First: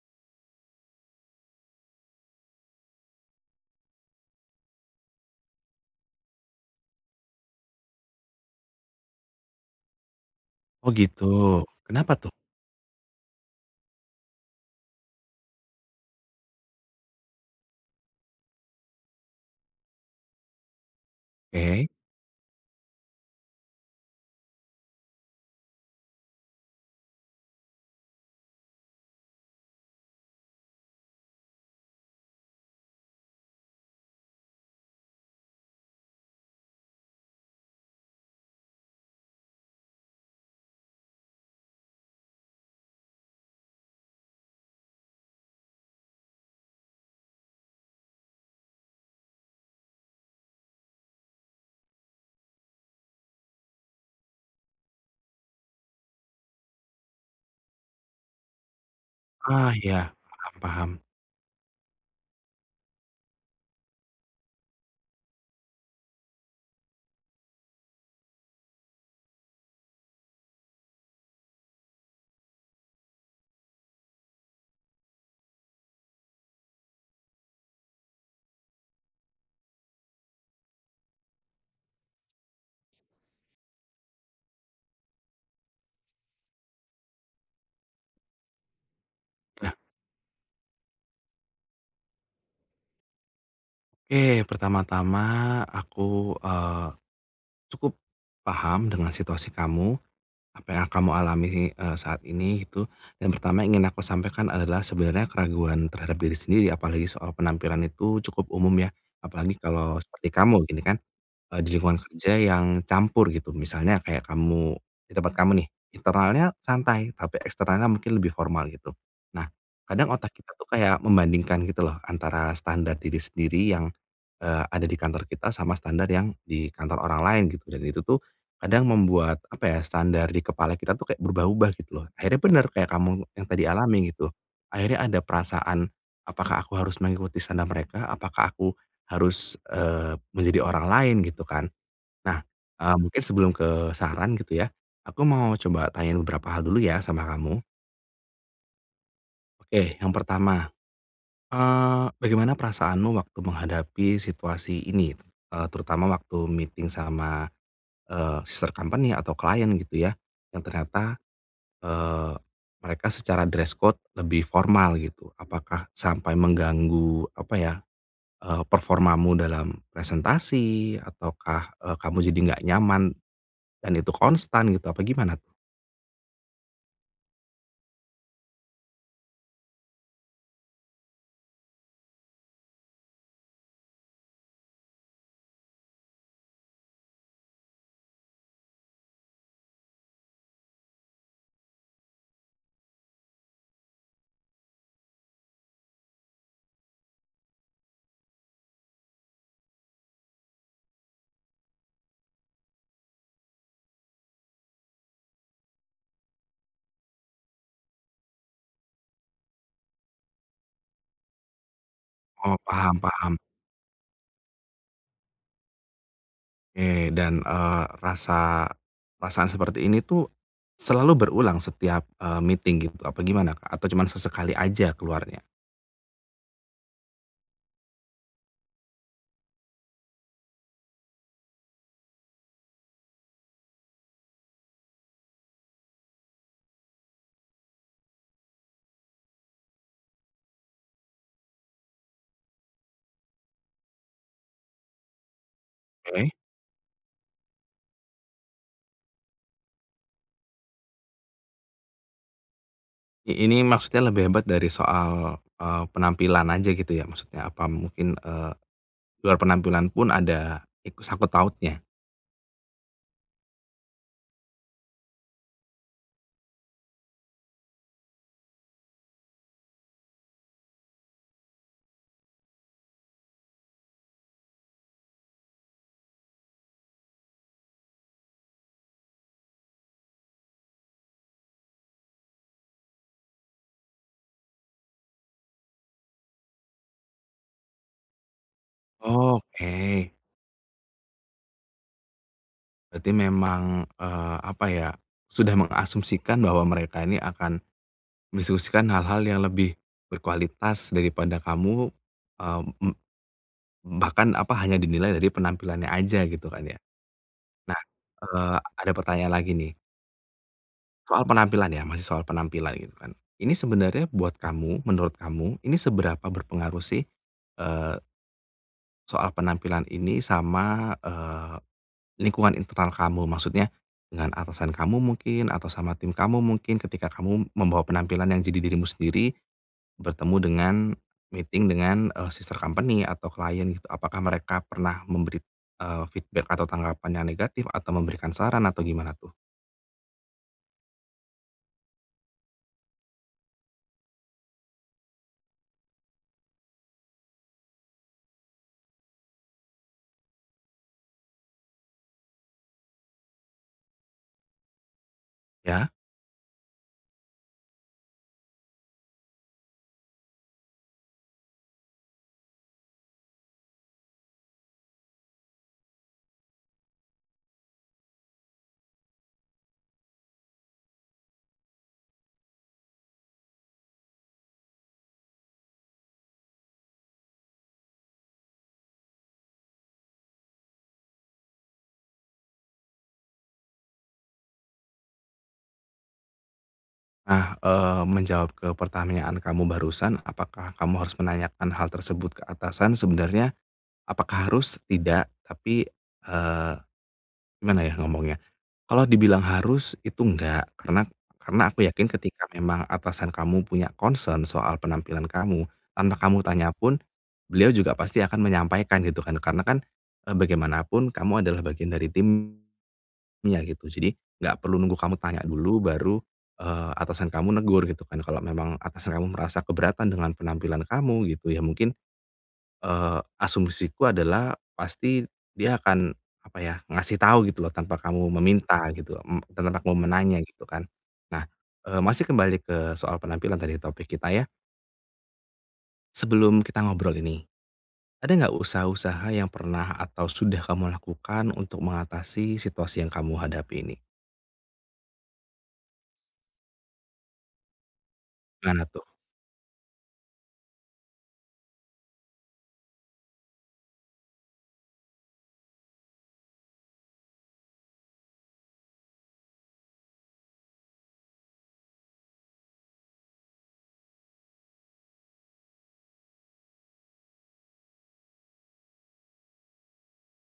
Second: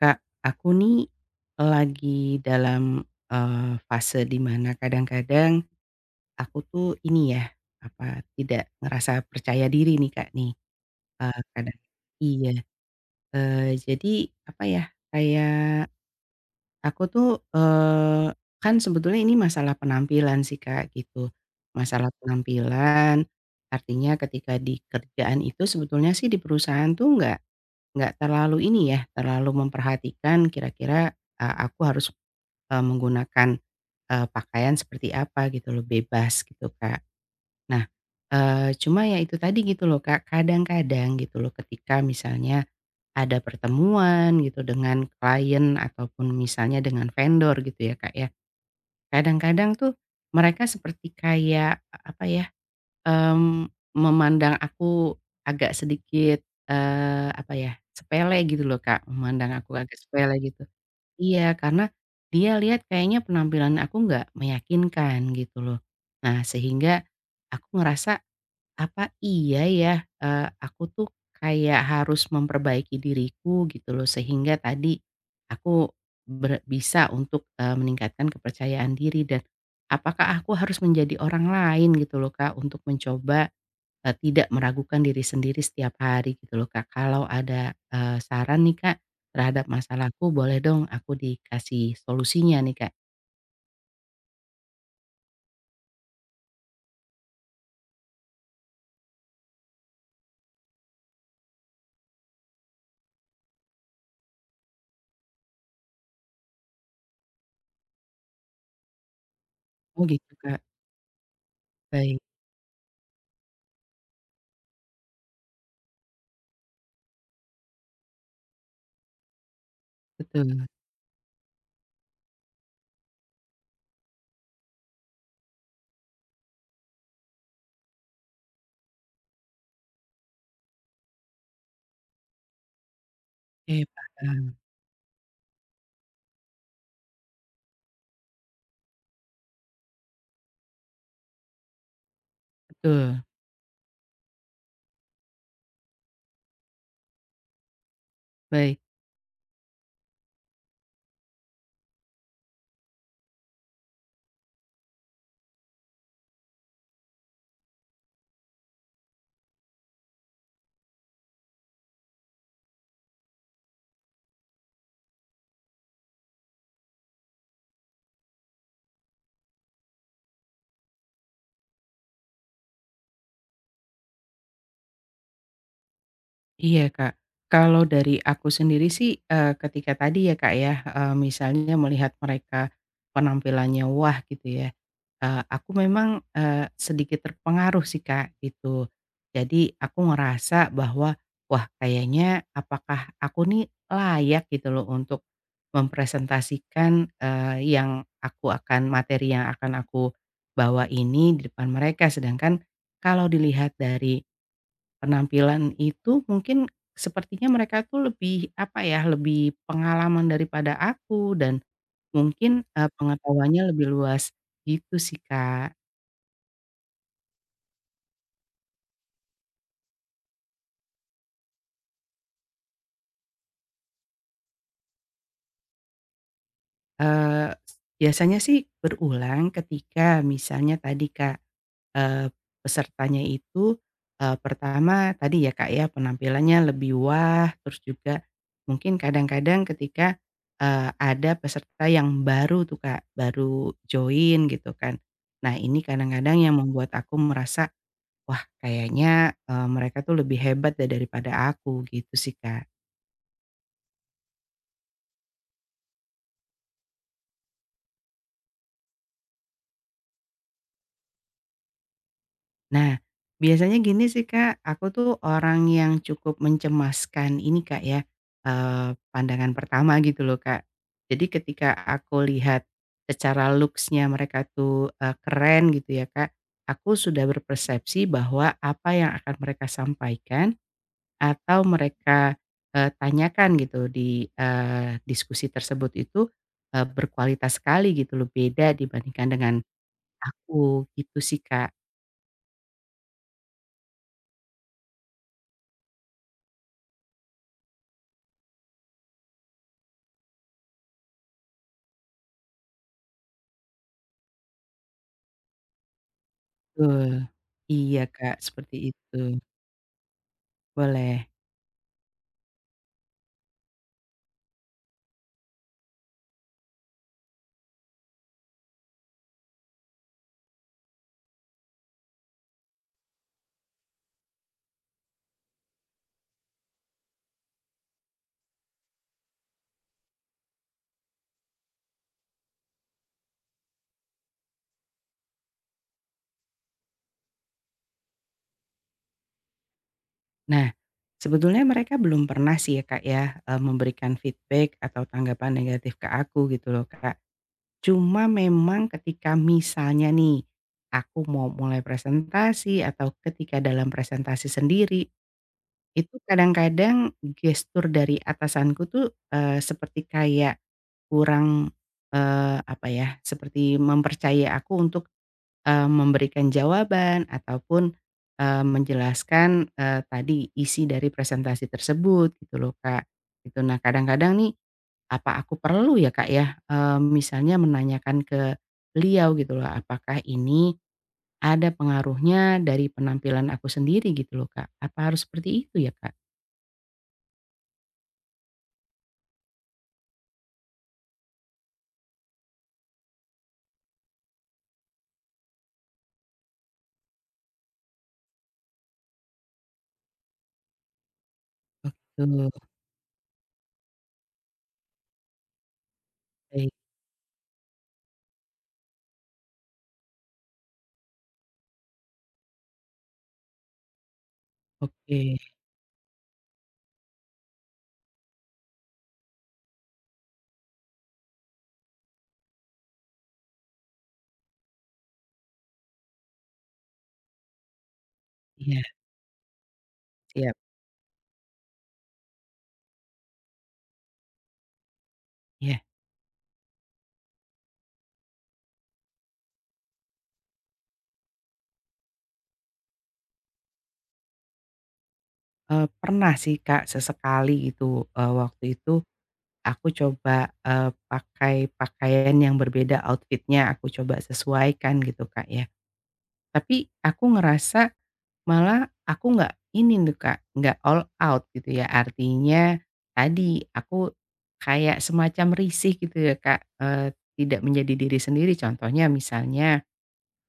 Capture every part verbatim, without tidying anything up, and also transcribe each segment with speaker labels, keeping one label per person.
Speaker 1: Kak, aku nih lagi dalam, eee, fase di mana kadang-kadang aku tuh ini ya, apa, tidak ngerasa percaya diri nih, Kak, nih,
Speaker 2: Oh gitu,
Speaker 1: eee, kadang
Speaker 2: kenapa tuh?
Speaker 1: iya, eee, jadi apa ya, kayak aku tuh, eee, kan sebetulnya ini masalah penampilan sih, Kak, gitu.
Speaker 2: Oke,
Speaker 1: Masalah penampilan, artinya ketika di kerjaan itu sebetulnya sih di perusahaan tuh nggak nggak terlalu ini ya, terlalu memperhatikan kira-kira, eee, aku harus Eee, menggunakan, eee, pakaian seperti apa gitu loh, bebas gitu, Kak. Nah, eee, cuma ya itu tadi gitu loh, Kak, kadang-kadang gitu loh ketika misalnya ada pertemuan gitu dengan klien ataupun misalnya dengan vendor gitu ya, Kak, ya. Kadang-kadang tuh mereka seperti kayak, e apa ya, mmm, memandang aku agak sedikit, eee, apa ya, sepele gitu loh, Kak, memandang
Speaker 2: ah
Speaker 1: aku agak
Speaker 2: ya
Speaker 1: sepele
Speaker 2: paham
Speaker 1: gitu.
Speaker 2: paham.
Speaker 1: Iya, karena dia lihat kayaknya penampilan aku nggak meyakinkan gitu loh. Nah, sehingga aku ngerasa, "Apa iya ya, eee, aku tuh kayak harus memperbaiki diriku," gitu loh, sehingga tadi aku ber bisa untuk, eee, meningkatkan kepercayaan diri dan apakah aku harus menjadi orang lain gitu loh, Kak, untuk mencoba, Eee, tidak meragukan diri sendiri setiap hari gitu loh Kak, kalau ada, eee, saran nih Kak, terhadap
Speaker 2: Nah,
Speaker 1: masalahku boleh dong aku dikasih solusinya nih Kak.
Speaker 2: oke pertama-tama aku, eee, cukup paham dengan situasi kamu, apa yang kamu alami, eee, saat ini gitu. Dan pertama yang ingin aku sampaikan adalah sebenarnya keraguan terhadap diri sendiri apalagi soal penampilan itu cukup umum ya, apalagi kalau
Speaker 1: Oh
Speaker 2: seperti
Speaker 1: gitu
Speaker 2: kamu
Speaker 1: Kak,
Speaker 2: gini kan. Eee, di lingkungan
Speaker 1: baik,
Speaker 2: kerja yang campur gitu, misalnya kayak kamu di tempat kamu nih, internalnya santai, tapi eksternalnya mungkin lebih formal gitu. Nah, kadang otak kita tuh
Speaker 1: betul,
Speaker 2: kayak membandingkan gitu loh antara standar diri sendiri yang, eee, ada di kantor kita sama standar yang di kantor orang lain gitu, dan itu tuh kadang membuat apa ya, standar di kepala kita tuh kayak berubah-ubah gitu loh. Akhirnya benar kayak kamu yang tadi
Speaker 1: oke
Speaker 2: alami gitu,
Speaker 1: paham.
Speaker 2: akhirnya ada perasaan, apakah aku harus mengikuti standar mereka? Apakah aku harus, eee, menjadi orang lain gitu kan. Nah, eee, mungkin
Speaker 1: Betul,
Speaker 2: sebelum ke saran gitu ya, aku mau coba tanyain beberapa hal dulu ya sama kamu.
Speaker 1: baik.
Speaker 2: Oke, yang pertama, eee, bagaimana perasaanmu waktu menghadapi situasi ini? Eee, terutama waktu meeting sama, eee, sister company atau klien gitu ya, yang ternyata, eee, mereka secara dress code lebih formal gitu. Apakah sampai mengganggu apa ya, Eee, performamu dalam presentasi ataukah, eee, kamu jadi nggak nyaman dan itu konstan gitu apa gimana tuh?
Speaker 1: Iya, Kak. Kalau dari aku sendiri sih, eee, ketika tadi ya, Kak, ya, eee, misalnya melihat mereka penampilannya wah gitu ya, eee, aku memang, eee, sedikit terpengaruh sih, Kak, gitu. Jadi aku ngerasa bahwa, wah kayaknya apakah aku nih layak gitu loh untuk mempresentasikan, eee, yang aku akan materi yang akan aku bawa ini di depan mereka. Sedangkan kalau dilihat dari penampilan itu mungkin sepertinya mereka tuh lebih, apa ya, lebih pengalaman daripada aku dan
Speaker 2: Oh
Speaker 1: mungkin, eee,
Speaker 2: paham paham,
Speaker 1: pengetahuannya lebih luas, gitu sih, Kak.
Speaker 2: oke dan, eee, rasa perasaan seperti ini tuh selalu berulang setiap, eee, meeting gitu apa gimana, Kak? Atau cuman sesekali aja keluarnya?
Speaker 1: Eee, biasanya sih berulang ketika misalnya tadi, Kak, Eee, pesertanya itu, eee, pertama tadi ya Kak ya penampilannya lebih wah, terus juga mungkin kadang-kadang ketika, eee, ada peserta yang baru tuh Kak, baru join gitu kan. Nah ini
Speaker 2: Oke.
Speaker 1: kadang-kadang yang membuat aku merasa, wah kayaknya, eee, mereka tuh lebih hebat deh daripada aku gitu sih Kak.
Speaker 2: I ini maksudnya lebih hebat dari soal, eee, penampilan aja gitu ya maksudnya apa mungkin, eee, luar penampilan pun ada ikut sangkut pautnya?
Speaker 1: Nah, biasanya gini sih Kak, aku tuh orang yang cukup mencemaskan ini Kak ya, eee, pandangan pertama gitu loh Kak. Jadi ketika aku lihat secara looks-nya mereka tuh, eee, keren gitu ya Kak, aku sudah berpersepsi bahwa apa yang akan mereka sampaikan atau mereka, eee, tanyakan gitu di, eee, diskusi tersebut itu, eee, berkualitas sekali gitu loh, beda dibandingkan dengan
Speaker 2: Oke.
Speaker 1: aku, gitu sih Kak.
Speaker 2: Berarti memang, eee, apa ya, sudah mengasumsikan bahwa mereka ini akan mendiskusikan hal-hal yang lebih berkualitas daripada kamu, eee, m bahkan apa, hanya dinilai dari penampilannya aja gitu kan ya.
Speaker 1: Betul.
Speaker 2: Nah,
Speaker 1: Iya, Kak,
Speaker 2: eee,
Speaker 1: seperti
Speaker 2: ada
Speaker 1: itu.
Speaker 2: pertanyaan lagi nih, soal
Speaker 1: Boleh.
Speaker 2: penampilan ya, masih soal penampilan gitu kan. Ini sebenarnya buat kamu, menurut kamu, ini seberapa berpengaruh sih, eee, soal penampilan ini sama, lingkungan internal kamu, maksudnya dengan atasan kamu mungkin atau sama tim kamu mungkin ketika kamu membawa penampilan yang jadi dirimu sendiri, bertemu dengan meeting dengan, eee, sister company atau klien gitu, apakah mereka pernah memberi, eee, feedback atau tanggapan yang negatif atau memberikan saran atau gimana tuh?
Speaker 1: Nah, sebetulnya mereka belum pernah sih ya, Kak, ya, eee, memberikan feedback atau tanggapan negatif ke aku gitu loh, Kak. Cuma memang ketika misalnya nih, aku mau mulai presentasi atau ketika dalam presentasi sendiri,
Speaker 2: Ya.
Speaker 1: itu kadang-kadang gestur dari atasanku tuh, eee, seperti kayak kurang, eee, apa ya, seperti mempercayai aku untuk Eee, memberikan jawaban ataupun, eee, menjelaskan, eee, tadi isi dari presentasi tersebut gitu loh, Kak, gitu. Nah kadang-kadang nih, apa aku perlu ya, Kak, ya, eee, misalnya menanyakan ke beliau gitu loh, apakah ini ada pengaruhnya dari penampilan aku sendiri gitu loh, Kak? Apa harus seperti itu ya, Kak?
Speaker 2: Nah, eee, menjawab ke pertanyaan kamu barusan, apakah kamu harus menanyakan hal tersebut ke atasan? Sebenarnya apakah harus? Tidak, tapi, eee, gimana ya ngomongnya? Kalau dibilang harus, itu enggak, karena karena aku yakin ketika
Speaker 1: Betul,
Speaker 2: memang atasan kamu punya concern soal penampilan kamu, tanpa kamu tanya
Speaker 1: baik,
Speaker 2: pun, beliau juga pasti akan menyampaikan gitu kan, karena kan, eee, bagaimanapun kamu adalah bagian dari timnya gitu. Jadi nggak perlu nunggu kamu tanya
Speaker 1: oke,
Speaker 2: dulu baru, eee, atasan kamu negur gitu kan. Kalau memang atasan kamu merasa keberatan dengan penampilan kamu gitu ya mungkin Eee, asumsiku adalah pasti dia akan, apa ya, ngasih tahu gitu loh tanpa kamu
Speaker 1: iya,
Speaker 2: meminta gitu, mmm, tanpa kamu menanya
Speaker 1: siap,
Speaker 2: gitu kan. Nah, eee, masih kembali ke soal penampilan tadi topik kita ya,
Speaker 1: iya.
Speaker 2: sebelum kita ngobrol ini, ada nggak usaha-usaha yang pernah atau sudah kamu lakukan untuk mengatasi situasi yang kamu hadapi ini?
Speaker 1: Eee, pernah sih, Kak, sesekali gitu, eee, waktu
Speaker 2: Gimana
Speaker 1: itu
Speaker 2: tuh?
Speaker 1: aku coba, eee, pakai pakaian yang berbeda outfitnya aku coba sesuaikan gitu, Kak, ya. Tapi aku ngerasa malah aku nggak ini tuh, Kak, nggak all out gitu ya. Artinya tadi aku kayak semacam risih gitu ya, Kak, eee, tidak menjadi diri sendiri. Contohnya misalnya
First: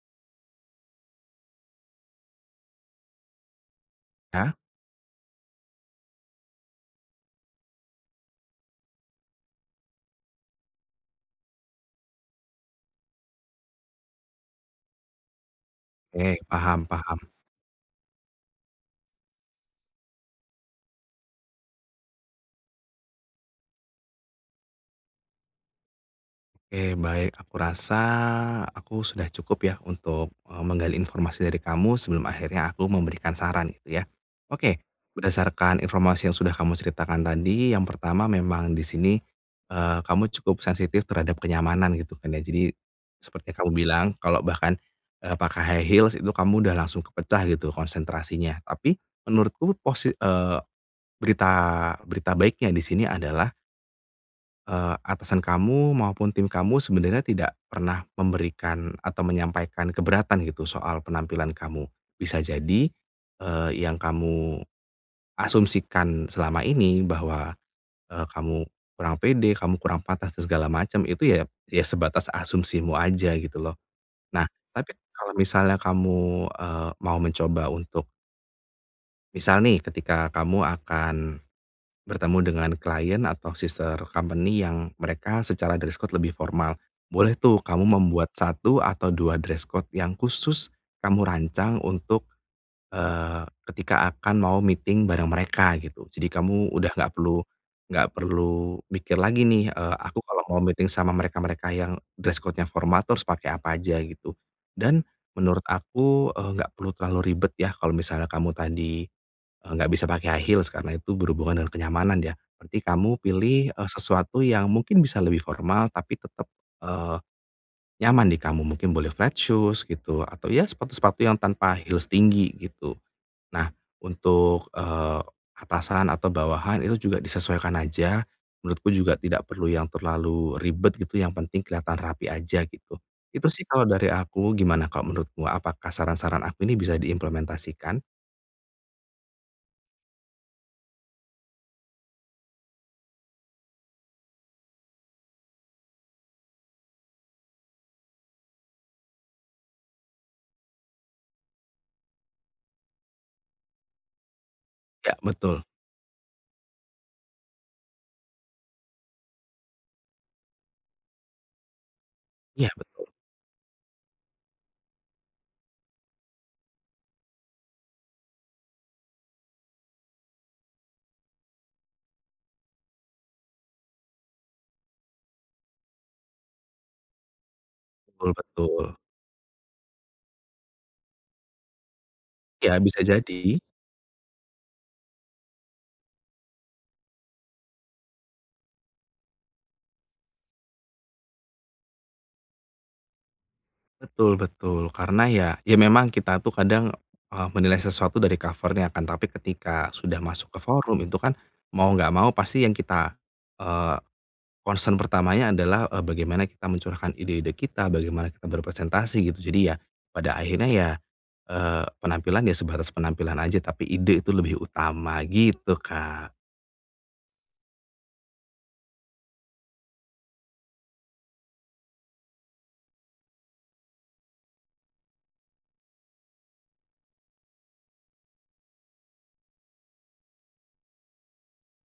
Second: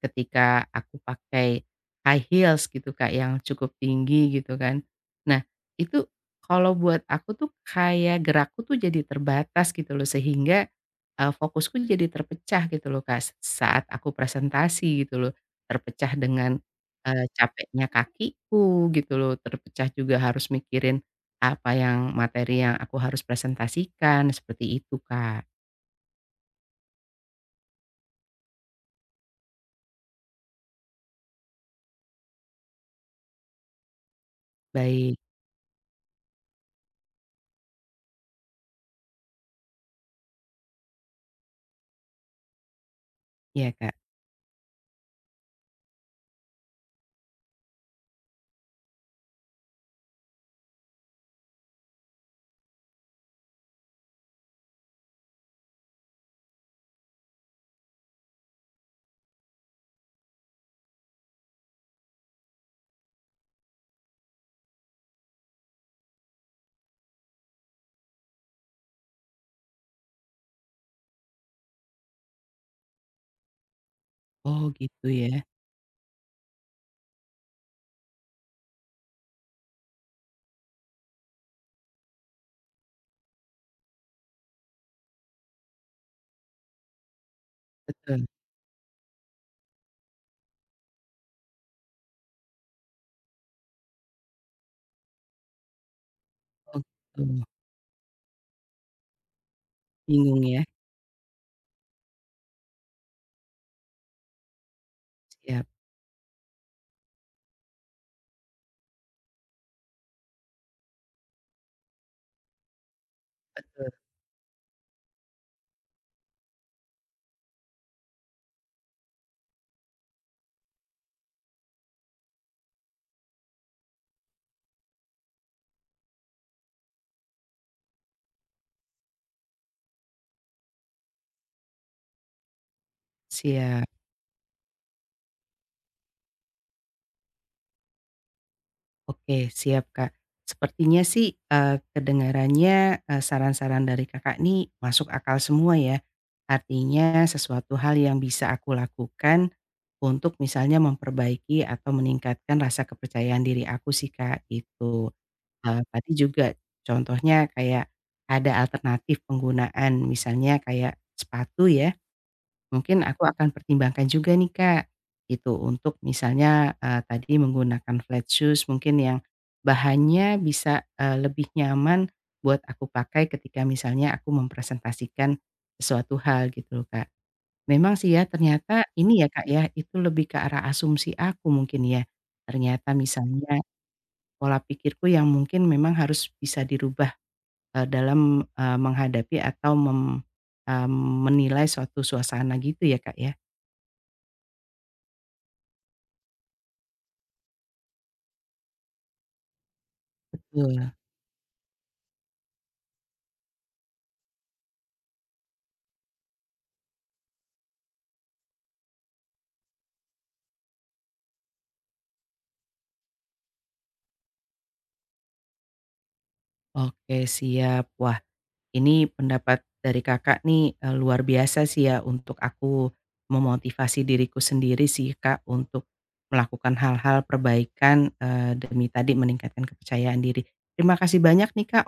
Speaker 1: ketika aku pakai high heels gitu Kak, yang cukup tinggi
Speaker 2: Ya?
Speaker 1: gitu kan. Nah, itu kalau buat aku tuh kayak gerakku tuh jadi terbatas gitu loh, sehingga, eee, fokusku jadi terpecah gitu loh Kak, saat aku presentasi gitu loh. Terpecah
Speaker 2: Oke,
Speaker 1: dengan,
Speaker 2: paham
Speaker 1: eee,
Speaker 2: paham.
Speaker 1: capeknya kakiku gitu loh, terpecah juga harus mikirin apa yang materi yang aku harus presentasikan, seperti itu Kak.
Speaker 2: Oke, baik. Aku rasa aku sudah cukup ya untuk eh, menggali informasi dari kamu sebelum akhirnya aku memberikan saran gitu ya. Oke,
Speaker 1: Baik,
Speaker 2: berdasarkan informasi yang sudah kamu ceritakan tadi, yang pertama memang di sini eh, kamu cukup sensitif terhadap kenyamanan gitu kan ya. Jadi seperti yang kamu
Speaker 1: iya Kak.
Speaker 2: bilang, kalau bahkan eh, pakai high heels itu kamu udah langsung kepecah gitu konsentrasinya. Tapi menurutku posi- eh, berita berita baiknya di sini adalah Eee, atasan kamu maupun tim kamu sebenarnya tidak pernah memberikan atau menyampaikan keberatan gitu soal penampilan kamu. Bisa jadi, eee, yang kamu asumsikan selama ini bahwa, eee, kamu kurang pede, kamu kurang pantas dan segala macam itu ya ya sebatas asumsimu aja gitu loh. Nah,
Speaker 1: Oh
Speaker 2: tapi
Speaker 1: gitu ya.
Speaker 2: kalau misalnya kamu, eee, mau mencoba untuk misal nih ketika kamu akan bertemu dengan klien atau sister company yang mereka secara dress code lebih formal. Boleh tuh kamu
Speaker 1: Betul.
Speaker 2: membuat satu atau dua dress code yang khusus kamu rancang untuk, eee, ketika akan mau meeting bareng mereka gitu. Jadi kamu
Speaker 1: Oh
Speaker 2: udah nggak perlu
Speaker 1: gitu.
Speaker 2: nggak perlu mikir lagi nih, eee, aku kalau
Speaker 1: Bingung
Speaker 2: mau
Speaker 1: ya?
Speaker 2: meeting sama mereka-mereka yang dress code-nya formal terus pakai apa aja gitu. Dan menurut
Speaker 1: Siap,
Speaker 2: aku, eee, nggak perlu terlalu ribet ya kalau misalnya kamu tadi Eee, nggak bisa pakai high heels karena itu berhubungan dengan kenyamanan ya. Berarti kamu pilih, eee,
Speaker 1: betul,
Speaker 2: sesuatu yang mungkin bisa lebih formal tapi tetap, eee, nyaman di kamu. Mungkin boleh flat shoes gitu atau ya sepatu-sepatu yang tanpa heels tinggi gitu. Nah untuk, eee, atasan atau bawahan itu juga disesuaikan aja. Menurutku juga tidak perlu yang terlalu ribet gitu, yang penting kelihatan rapi aja gitu. Itu sih kalau
Speaker 1: siap.
Speaker 2: dari aku, gimana kalau menurutmu apakah saran-saran aku ini bisa diimplementasikan?
Speaker 1: Oke, siap, Kak. Sepertinya sih, eee, kedengarannya, eee, saran-saran dari Kakak nih masuk akal semua ya. Artinya sesuatu hal yang bisa aku lakukan untuk misalnya memperbaiki atau meningkatkan rasa kepercayaan diri aku sih, Kak, gitu.
Speaker 2: Ya betul.
Speaker 1: Eee, tadi juga contohnya kayak ada alternatif penggunaan misalnya kayak sepatu ya.
Speaker 2: Iya
Speaker 1: Mungkin
Speaker 2: betul.
Speaker 1: aku akan pertimbangkan juga nih Kak, gitu untuk misalnya, eee, tadi menggunakan flat shoes mungkin yang bahannya bisa, eee, lebih nyaman buat aku pakai ketika misalnya aku mempresentasikan sesuatu hal gitu loh Kak. Memang sih ya
Speaker 2: Betul
Speaker 1: ternyata
Speaker 2: betul.
Speaker 1: ini ya Kak ya, itu lebih ke arah asumsi aku mungkin ya.
Speaker 2: Ya
Speaker 1: Ternyata
Speaker 2: bisa jadi.
Speaker 1: misalnya pola pikirku yang mungkin memang harus bisa dirubah, eee, dalam, eee, menghadapi atau mem mmm, menilai suatu suasana gitu ya Kak ya?
Speaker 2: Betul betul. Karena ya ya memang kita tuh kadang, eee, menilai sesuatu dari covernya kan, tapi ketika sudah masuk ke
Speaker 1: Betul,
Speaker 2: forum itu kan mau nggak mau pasti yang kita, eee, concern pertamanya adalah, eee, bagaimana kita mencurahkan ide-ide kita, bagaimana kita berpresentasi gitu. Jadi ya pada akhirnya ya, eee, penampilan ya sebatas penampilan aja, tapi ide itu lebih utama gitu, Kak.
Speaker 1: oke siap. Wah, ini pendapat dari Kakak nih, eee, luar biasa sih ya untuk aku memotivasi diriku sendiri sih Kak untuk melakukan hal-hal perbaikan, eee, demi tadi meningkatkan kepercayaan diri. Terima kasih banyak nih Kak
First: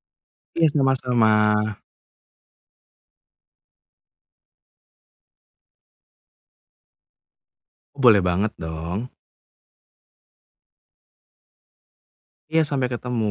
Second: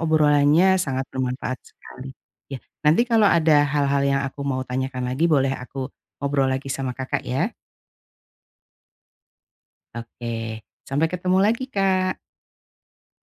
Speaker 2: Iya
Speaker 1: obrolannya sangat
Speaker 2: sama-sama.
Speaker 1: bermanfaat sekali. Ya, nanti kalau ada hal-hal yang aku mau tanyakan lagi boleh aku ngobrol lagi sama Kakak ya?
Speaker 2: Boleh banget dong.
Speaker 1: Oke, sampai ketemu lagi Kak.
Speaker 2: Iya sampai ketemu.